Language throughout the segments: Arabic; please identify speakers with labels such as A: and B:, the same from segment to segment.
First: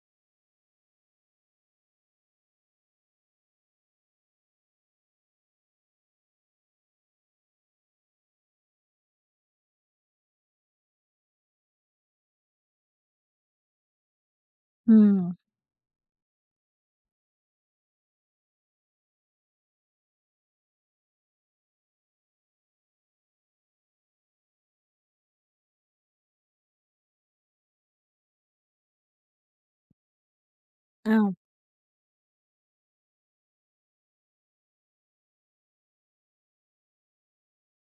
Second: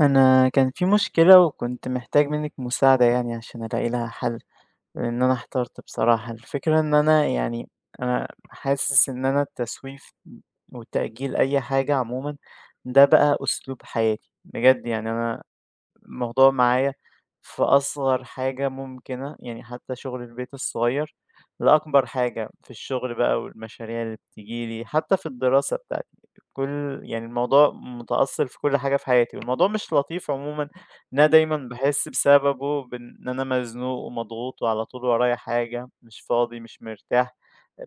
A: أنا كان في مشكلة وكنت محتاج منِّك مساعدة يعني عشان ألاقي لها حل، لإن أنا احترت بصراحة. الفكرة إن أنا يعني أنا حاسس إن أنا التسويف وتأجيل أي حاجة عمومًا ده بقى أسلوب حياتي، بجد يعني
B: إمم،
A: أنا الموضوع معايا في أصغر حاجة ممكنة، يعني حتى شغل البيت الصغير لأكبر حاجة في الشغل بقى والمشاريع اللي بتيجي لي، حتى في الدراسة بتاعتي، كل يعني الموضوع متأثّر في كل حاجة في حياتي، والموضوع مش لطيف عمومًا إن أنا
B: آه،
A: دايمًا باحس بسببه بإن أنا مزنوق ومضغوط وعلى طول ورايا حاجة، مش فاضي، مش مرتاح،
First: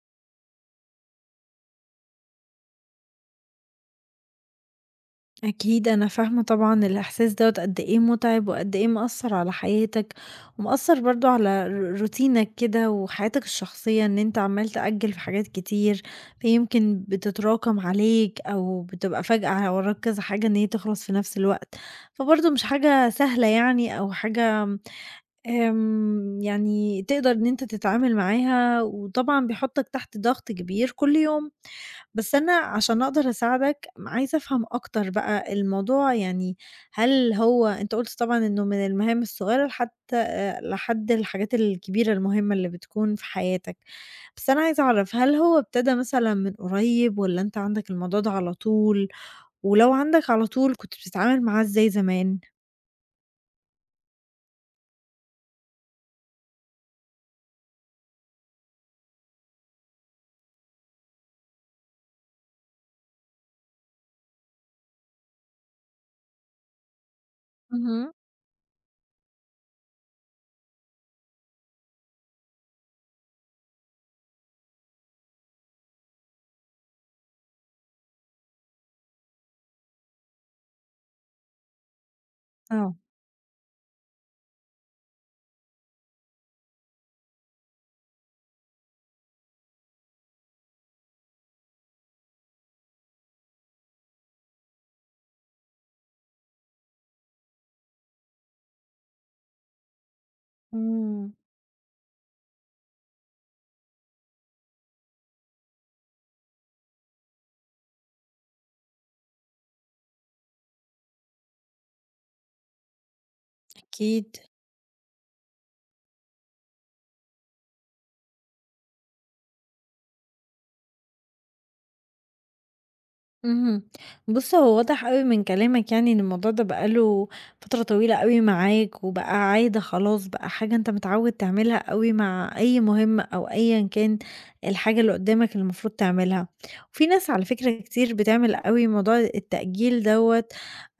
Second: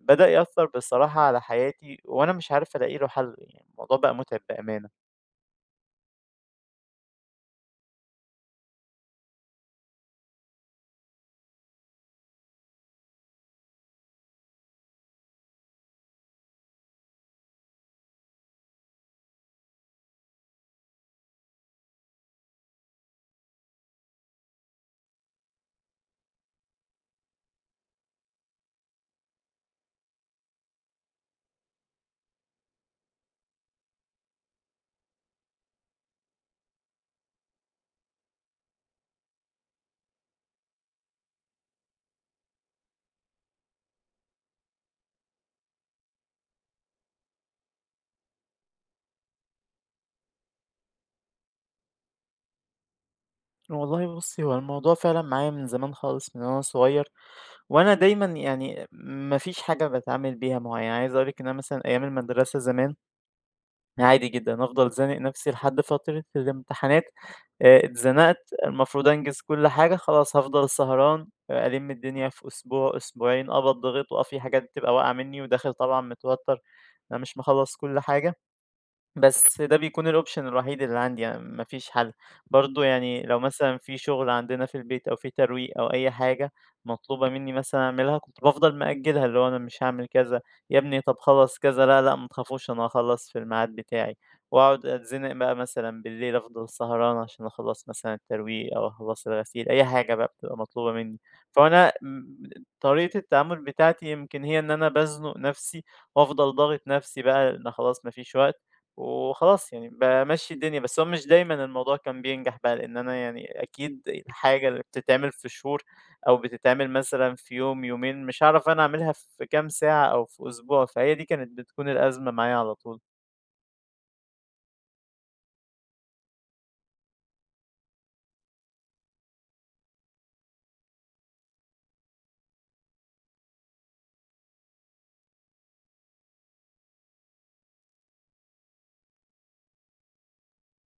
A: بدأ يأثّر بصراحة على حياتي وأنا مش عارف ألاقي له حل، يعني الموضوع بقى مُتعب بأمان.
B: أكيد أنا فاهمة طبعًا الإحساس دوّة قد إيه مُتعِب وقد إيه مأثّر على حياتك، ومأثّر برضه على روتينك كده وحياتك الشخصية، إن أنت عمّال تأجّل في حاجات كتير، فيمكن بتتراكم عليك أو بتبقى فجأة وراك كذا حاجة إن هي تخلص في نفس الوقت، فبرضه مش حاجة سهلة يعني أو حاجة يعني تقدر إن أنت تتعامل معاها، وطبعًا بيحطك تحت ضغط كبير كل يوم، بس أنا عشان أقدر أساعدك عايزة أفهم أكتر بقى الموضوع يعني هل هو أنت قُلت طبعًا إنه من المهام الصغيرة لحتى لحد الحاجات الكبيرة المهمة اللي بتكون في حياتك، بس أنا عايزة أعرف هل هو ابتدى مثلًا من قريب والّا أنت عندك الموضوع ده على طول؟ ولو عندك على طول كنت بتتعامل معاه إزاي زمان؟
A: والله بُصّي، هو الموضوع فعلًا معايا من زمان خالص من وأنا صغير، وأنا دايمًا يعني ما فيش حاجة باتعامل بيها معيّنة، يعني عايز أقول لِك إن أنا مثلًا أيام المدرسة زمان عادي جدًا، أفضل زانق نفسي لحد فترة الامتحانات،
B: اهم،
A: اتزنقت المفروض أنجز كل حاجة، خلاص هافضل سهران آه، ألِم الدنيا في أسبوع، أسبوعين، أبقى اتضغِط وآه في حاجات بتبقى واقعة منّي وداخل طبعًا متوتّر، أنا مش مخلّص كل حاجة. بس ده بيكون الoption الوحيد اللي عندي يعني ما فيش حل، برضه
B: آه.
A: يعني لو مثلًا في شغل عندنا في البيت أو في ترويق أو أي حاجة مطلوبة مني مثلًا أعملها، كنت بافضل مأجلها اللي هو أنا مش هاعمل كذا، يا ابني طب خلّص كذا، لا، لأ ما تخافوش أنا هاخلّص في الميعاد بتاعي، وأقعد أتزنق بقى مثلًا بالليل أفضل سهران عشان أخلّص مثلًا الترويق أو أخلّص الغسيل، أي حاجة بقى بتبقى مطلوبة مني،
B: إمم،
A: فأنا م طريقة التعامل بتاعتي يمكن هي إن أنا بازنق نفسي وأفضل ضاغط نفسي بقى إن خلاص ما فيش وقت. وخلاص يعني بامشّي الدنيا، بس هو مش دايمًا الموضوع كان بينجح بقى، لإن أنا يعني أكيد
B: أكيد.
A: الحاجة اللي بتتعمل في شهور أو بتتعمل مثلًا في يوم، يومين، مش هاعرف أنا أعملها في كام ساعة أو في أسبوع، فهي دي كانت بتكون الأزمة معايا على طول.
B: اهم. بُص، هو واضح أوي من كلامك يعني إن الموضوع ده بقى له فترة طويلة أوي معاك، وبقى عادة خلاص، بقى حاجة أنت متعود تعملها أوي مع أي مهمة أو أيًا كان الحاجة اللي قدامك اللي المفروض تعملها. وفي ناس على فكرة كتير بتعمل أوي موضوع التأجيل دوّة،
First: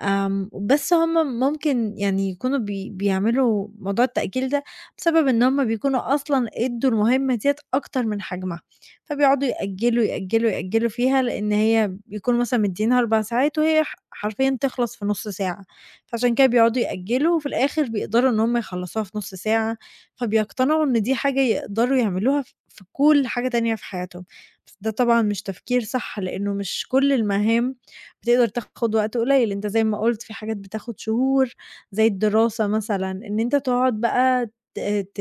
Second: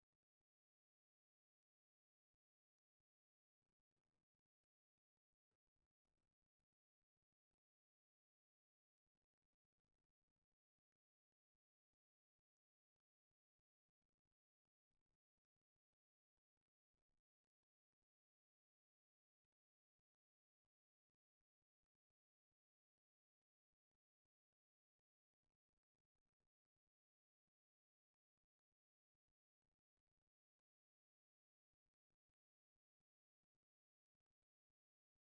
B: بس هُم ممكن يعني يكونوا بيعملوا موضوع التأجيل ده بسبب إن هُم بيكونوا أصلًا ادّوا المهمة ديّة أكتر من حجمها، فبيقعدوا يأجلوا، يأجلوا، يأجلوا فيها لإن هي بيكونوا مثلًا مدّيينها 4 ساعات وهي حرفيًا تخلص في نُص ساعة، فعشان كده بيقعدوا يأجّلوا وفي الآخر بيقدروا إن هُم يخلّصوها في نُص ساعة، فبيقتنعوا إن دي حاجة يقدروا يعملوها في كل حاجة تانية في حياتهم، بس ده طبعًا مش تفكير صح لإنه مش كل المهام بتقدر تاخد وقت قليل، أنت زي ما قُلت في حاجات بتاخد شهور زي الدراسة مثلًا، إن أنت تقعد بقى ت ت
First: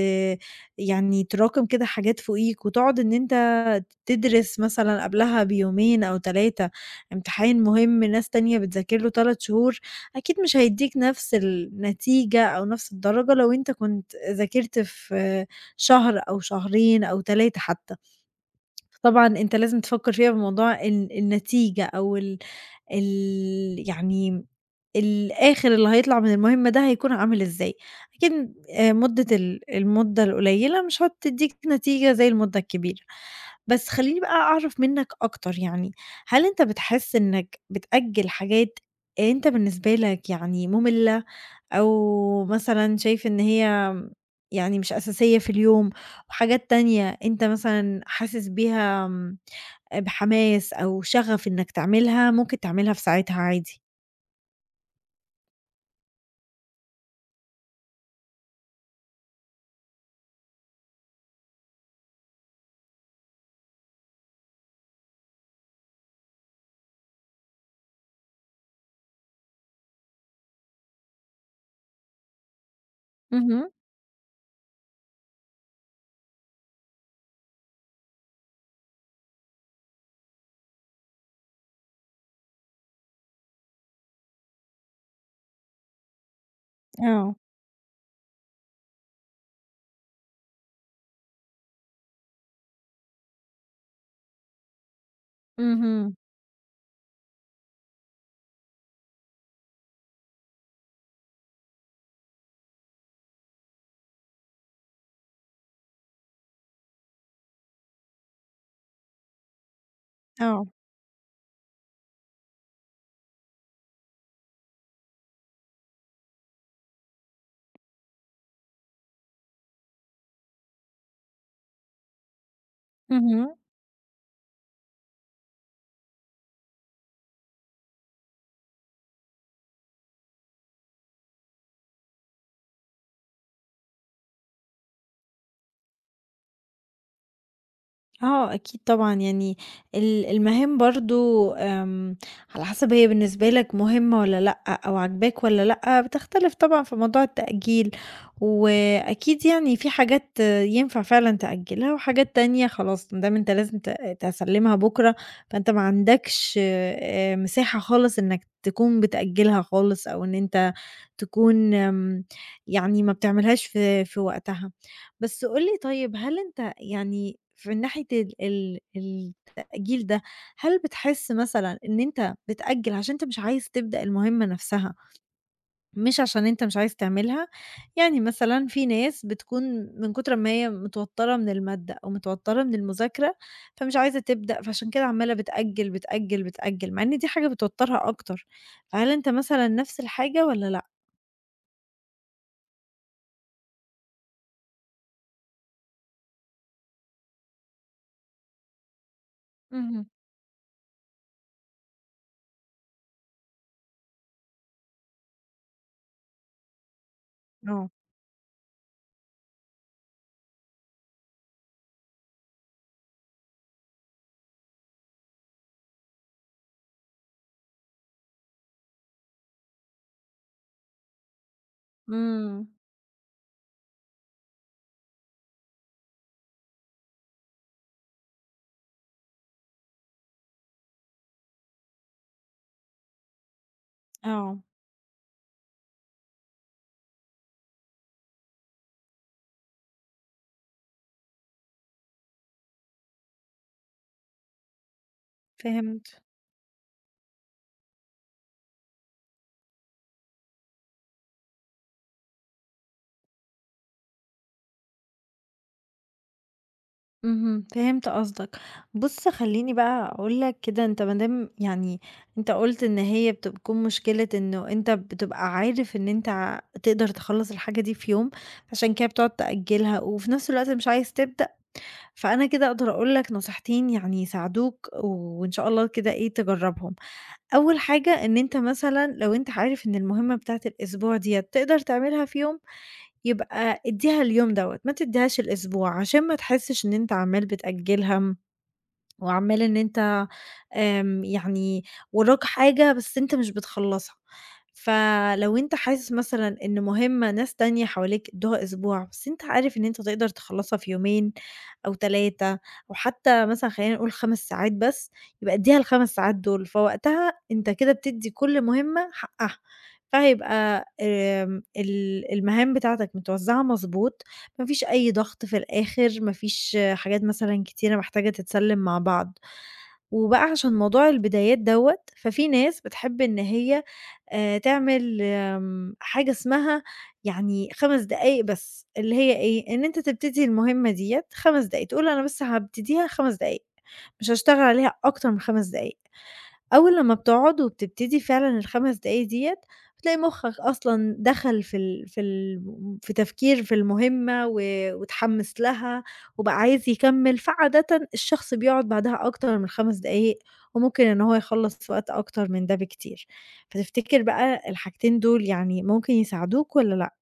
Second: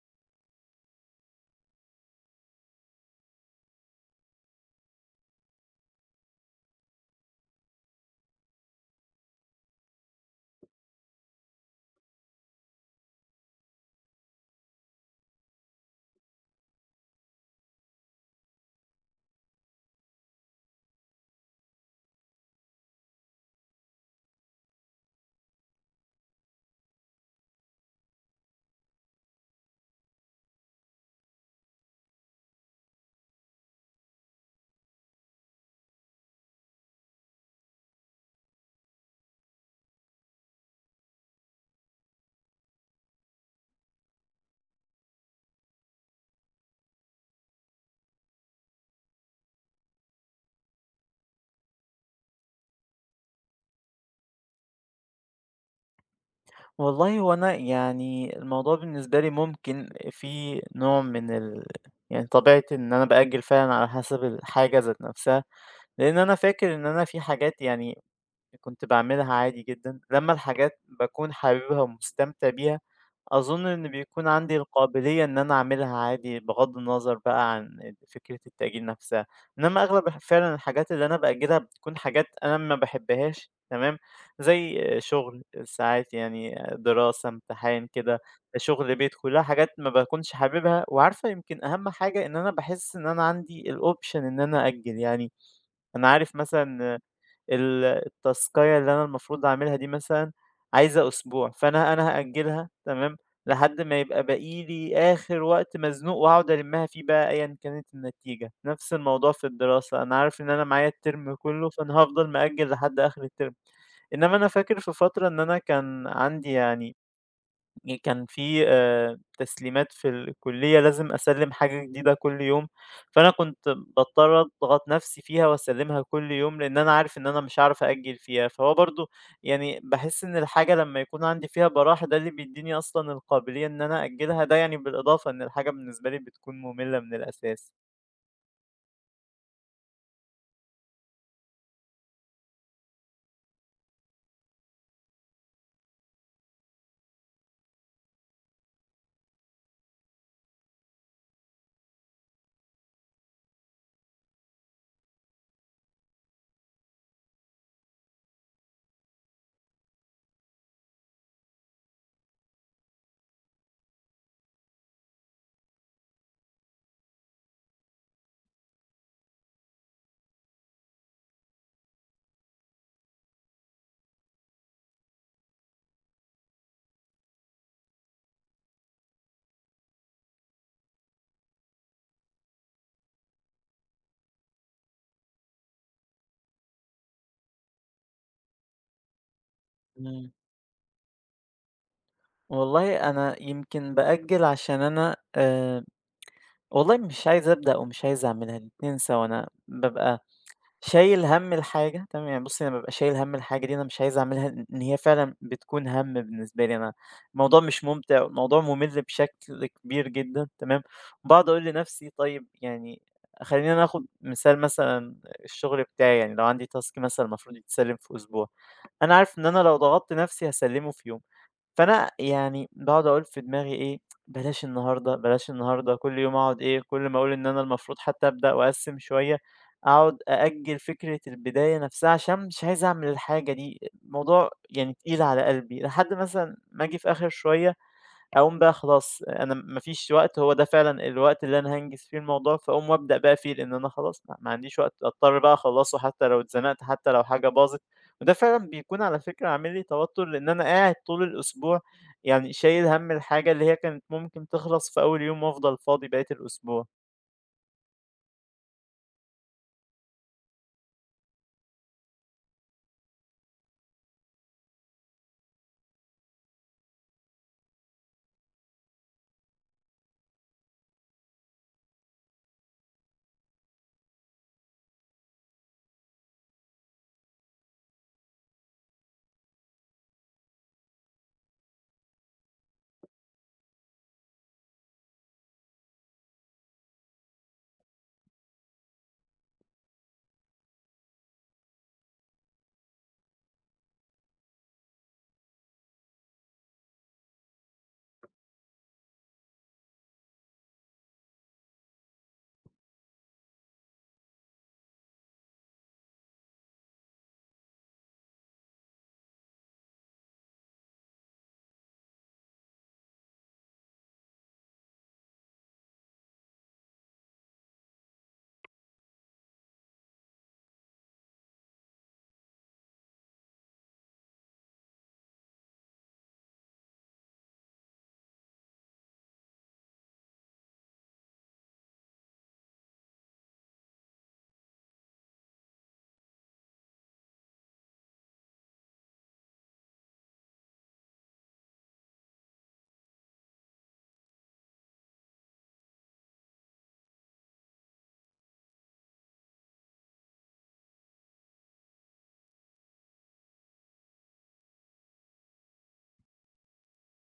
B: يعني تراكم كده حاجات فوقيك وتقعد إن أنت تدرس مثلًا قبلها بيومين أو 3. امتحان مهم ناس تانية بتذاكر له 3 شهور، أكيد مش هيدّيك نفس النتيجة أو نفس الدرجة لو أنت كنت ذاكرت في شهر أو شهرين أو 3 حتى. طبعًا أنت لازم تفكّر فيها بموضوع النتيجة أو ال ال يعني الآخر اللي هيطلع من المهمة ده هيكون عامل إزاي، أكيد مدة ال المدة القليلة مش هتدّيك نتيجة زي المدة الكبيرة، بس خلّيني بقى أعرف منّك أكتر يعني، هل أنت بتحس إنّك بتأجّل حاجات أنت بالنسبة لك يعني مُملة أو مثلًا شايف إن هي يعني مش أساسية في اليوم؟ وحاجات تانية أنت مثلًا حاسس بيها بحماس أو شغف إنك تعملها، ممكن تعملها في ساعتها عادي.
A: والله هو أنا يعني الموضوع بالنسبة لي ممكن في نوع من ال يعني طبيعة إن أنا بأجّل فعلًا على حسب الحاجة ذات نفسها، لإن أنا فاكر إن أنا في حاجات يعني كنت باعملها عادي جدًا، لمّا الحاجات باكون حاببها ومستمتع بيها، أظن
B: اهم،
A: إن بيكون عندي القابلية إن أنا أعملها عادي بغض النظر بقى عن فكرة التأجيل نفسها، إنما أغلب فعلًا الحاجات اللي أنا بأجلها بتكون حاجات أنا ما باحبهاش تمام، زي شغل ساعات يعني دراسة،
B: آه،
A: امتحان كده، شغل بيت، كلها حاجات ما باكونش حاببها، وعارفة يمكن أهم حاجة إن أنا باحس إن أنا عندي الoption إن أنا أأجل، يعني أنا
B: اهم،
A: عارف مثلًا ال التاسكاية اللي أنا المفروض أعملها دي مثلًا عايزة أسبوع، فأنا هأجلها تمام، لحد ما يبقى باقي لي آخر وقت مزنوق وأقعد ألمها فيه بقى أيًا كانت النتيجة. نفس الموضوع في الدراسة، أنا عارف إن أنا
B: آه.
A: معايا الترم كله، فأنا هافضل مأجل لحد آخر الترم. إنما أنا فاكر في فترة إن أنا كان عندي يعني كان في تسليمات في الكلية لازم أسلِّم حاجة جديدة كل يوم، فأنا
B: اهم.
A: كنت باضطر أضغط نفسي فيها وأسلِّمها كل يوم، لإن أنا عارف إن أنا مش هاعرف أأجِّل فيها، فهو برضه يعني باحس إن الحاجة لمّا يكون عندي فيها براح ده اللي بيدّيني أصلًا القابلية إن أنا أأجِّلها، ده يعني بالإضافة إن الحاجة بالنسبة لي بتكون مملة من الأساس.
B: آه، أكيد طبعًا، يعني المهام برضه على حسب هي بالنسبة لك مهمة والّا لأ، أو عاجباك والّا لأ، بتختلف طبعًا في موضوع التأجيل، وأكيد يعني في حاجات ينفع فعلًا تأجلها، وحاجات تانية خلاص ما دام أنت لازم تسلمها بكرة، فأنت ما عندكش مساحة خالص إنك تكون بتأجلها خالص، أو إن أنت تكون يعني ما بتعملهاش في وقتها. بس قُل لي طيب هل أنت يعني في ناحية ال ال التأجيل ده، هل بتحس مثلًا إن أنت بتأجّل عشان أنت مش عايز تبدأ المهمة نفسها، مش عشان أنت مش عايز تعملها؟ يعني مثلًا في ناس بتكون من كتر ما هي متوترة من المادة أو متوترة من المذاكرة، فمش عايزة تبدأ، فعشان كده عمّالة بتأجّل، بتأجّل، بتأجّل، مع إن دي حاجة بتوترها أكتر، فهل أنت مثلًا نفس
A: إمم.
B: الحاجة والّا لأ؟
A: والله أنا يمكن بأجِّل عشان أنا والله مش عايز أبدأ ومش عايز أعملها الاتنين سوا، أنا
B: اهم.
A: بابقى شايل هَم الحاجة تمام، يعني بُصّي أنا بابقى شايل هَم الحاجة دي أنا مش عايز أعملها إن هي فعلًا بتكون هَم بالنسبة لي أنا، الموضوع مش
B: آه.
A: ممتع والموضوع مُمِل بشكل كبير جدًا تمام، باقعد أقول لنفسي طيب يعني خلّينا ناخد مثال مثلًا الشغل بتاعي يعني لو عندي task مثلًا المفروض يتسلّم في أسبوع، أنا عارف إن أنا لو ضغطت نفسي هاسلّمه في يوم. فأنا
B: إمم.
A: يعني باقعد أقول في دماغي إيه، بلاش النهارده، بلاش النهارده، كل يوم أقعد إيه، كل ما أقول إن أنا المفروض حتى أبدأ وأقسّم شوية، أقعد أأجّل فكرة البداية نفسها عشان مش عايز أعمل الحاجة دي، الموضوع
B: آه،
A: يعني تقيل على قلبي، لحد مثلًا ما آجي في آخر شوية أقوم بقى خلاص أنا ما فيش وقت، هو ده فعلًا الوقت اللي أنا هانجز فيه الموضوع، فأقوم وأبدأ بقى فيه، لإن أنا خلاص ما عنديش وقت، أضطر بقى أخلّصه
B: فهمت.
A: حتى لو اتزنقت، حتى لو حاجة باظت، وده فعلًا بيكون على فكرة عامل لي توتر، لإن أنا قاعد طول الأسبوع يعني شايل هَم الحاجة اللي هي كانت ممكن تخلص في أول يوم وأفضل فاضي بقية الأسبوع.
B: اهم، فهمت قصدك. بُص خلّيني بقى أقول لك كده أنت ما دام يعني أنت قُلت إن هي بتكون مشكلة إنه أنت بتبقى عارف إن أنت تقدر تخلّص الحاجة دي في يوم، عشان كده بتقعد تأجّلها وفي نفس الوقت مش عايز تبدأ، فأنا كده أقدر أقول لك نصيحتين يعني يساعدوك و- وإن شاء الله كده إيه تجرّبهم. أول حاجة إن أنت مثلًا لو أنت عارف إن المهمة بتاعة الأسبوع ديّة تقدر تعملها في يوم، يبقى ادّيها اليوم دوّة، ما تدّيهاش الأسبوع، عشان ما تحسّش إن أنت عمّال بتأجّلها، وعمّال إن أنت يعني وراك حاجة بس أنت مش بتخلّصها، فلو أنت حاسس مثلًا إن مهمة ناس تانية حواليك ادّوها أسبوع، بس أنت عارف إن أنت تقدر تخلّصها في يومين أو 3 أو حتى مثلًا خلّينا نقول 5 ساعات بس، يبقى ادّيها ال5 ساعات دول، فوقتها أنت كده بتدّي كل مهمة حقّها، فهيبقى المهام بتاعتك متوزّعة مضبوط ما فيش أي ضغط في الآخر، ما فيش حاجات مثلًا كتيرة محتاجة تتسلِّم مع بعض. وبقى عشان موضوع البدايات دوّة، ففي ناس بتحب إن هي تعمل حاجة اسمها يعني 5 دقايق بس، اللي هي إيه، إن أنت تبتدي المهمة ديّة 5 دقايق، تقول أنا بس هابتديها 5 دقايق، مش هاشتغل عليها أكتر من 5 دقايق. أول لمّا بتقعد وبتبتدي فعلًا ال5 دقايق ديّة، بتلاقي مُخّك أصلًا دخل في تفكير في المهمة و واتحمّس لها وبقى عايز يكمّل، فعادةً الشخص بيقعد بعدها أكتر من 5 دقايق وممكن إن هو يخلّص في وقت أكتر من ده بكتير. فتفتكر بقى الحاجتين دول يعني ممكن يساعدوك والّا لأ؟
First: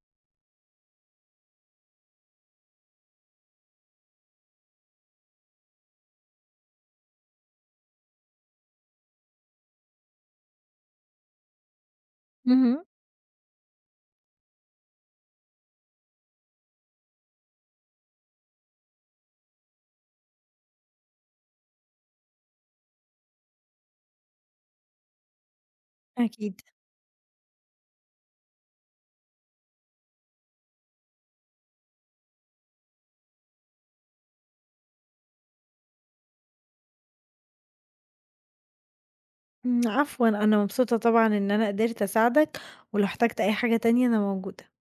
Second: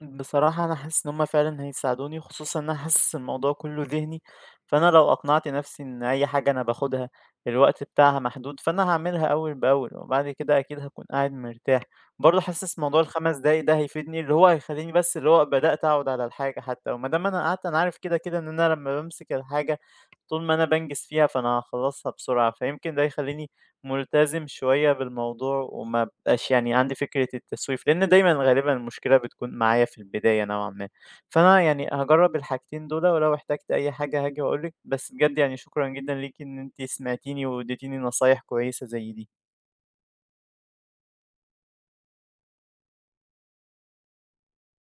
A: بصراحة أنا حاسس إن هما فعلًا هيساعدوني، خصوصًا إن أنا حاسس الموضوع كله ذهني، فأنا لو أقنعت نفسي إن أي حاجة أنا باخدها الوقت بتاعها محدود، فأنا هاعملها أول بأول، وبعد كده أكيد هاكون قاعد مرتاح. برضه حاسس
B: اهم،
A: موضوع ال5 دقايق ده هيفيدني، اللي هو هيخليني بس اللي هو بدأت أقعد على الحاجة حتى، وما دام أنا قعدت أنا عارف كده كده إن أنا لما بامسك الحاجة طول ما أنا بانجز فيها فأنا هاخلّصها بسرعة، فيمكن ده يخلّيني ملتزم شوية بالموضوع وما أبقاش
B: أكيد.
A: يعني عندي فكرة التسويف، لإن دايمًا غالبًا المشكلة بتكون معايا في البداية نوعًا ما. فأنا يعني هاجرّب الحاجتين دول ولو احتجت أي حاجة هاجي وأقول لِك، بس بجد يعني شكرًا جدًا ليكِ إن أنتِ سمعتيني واديتيني نصايح كويسة زي دي.
B: إمم، عفوًا، أنا مبسوطة طبعًا إن أنا قدرت أساعدك، ولو احتجت أي حاجة تانية أنا موجودة.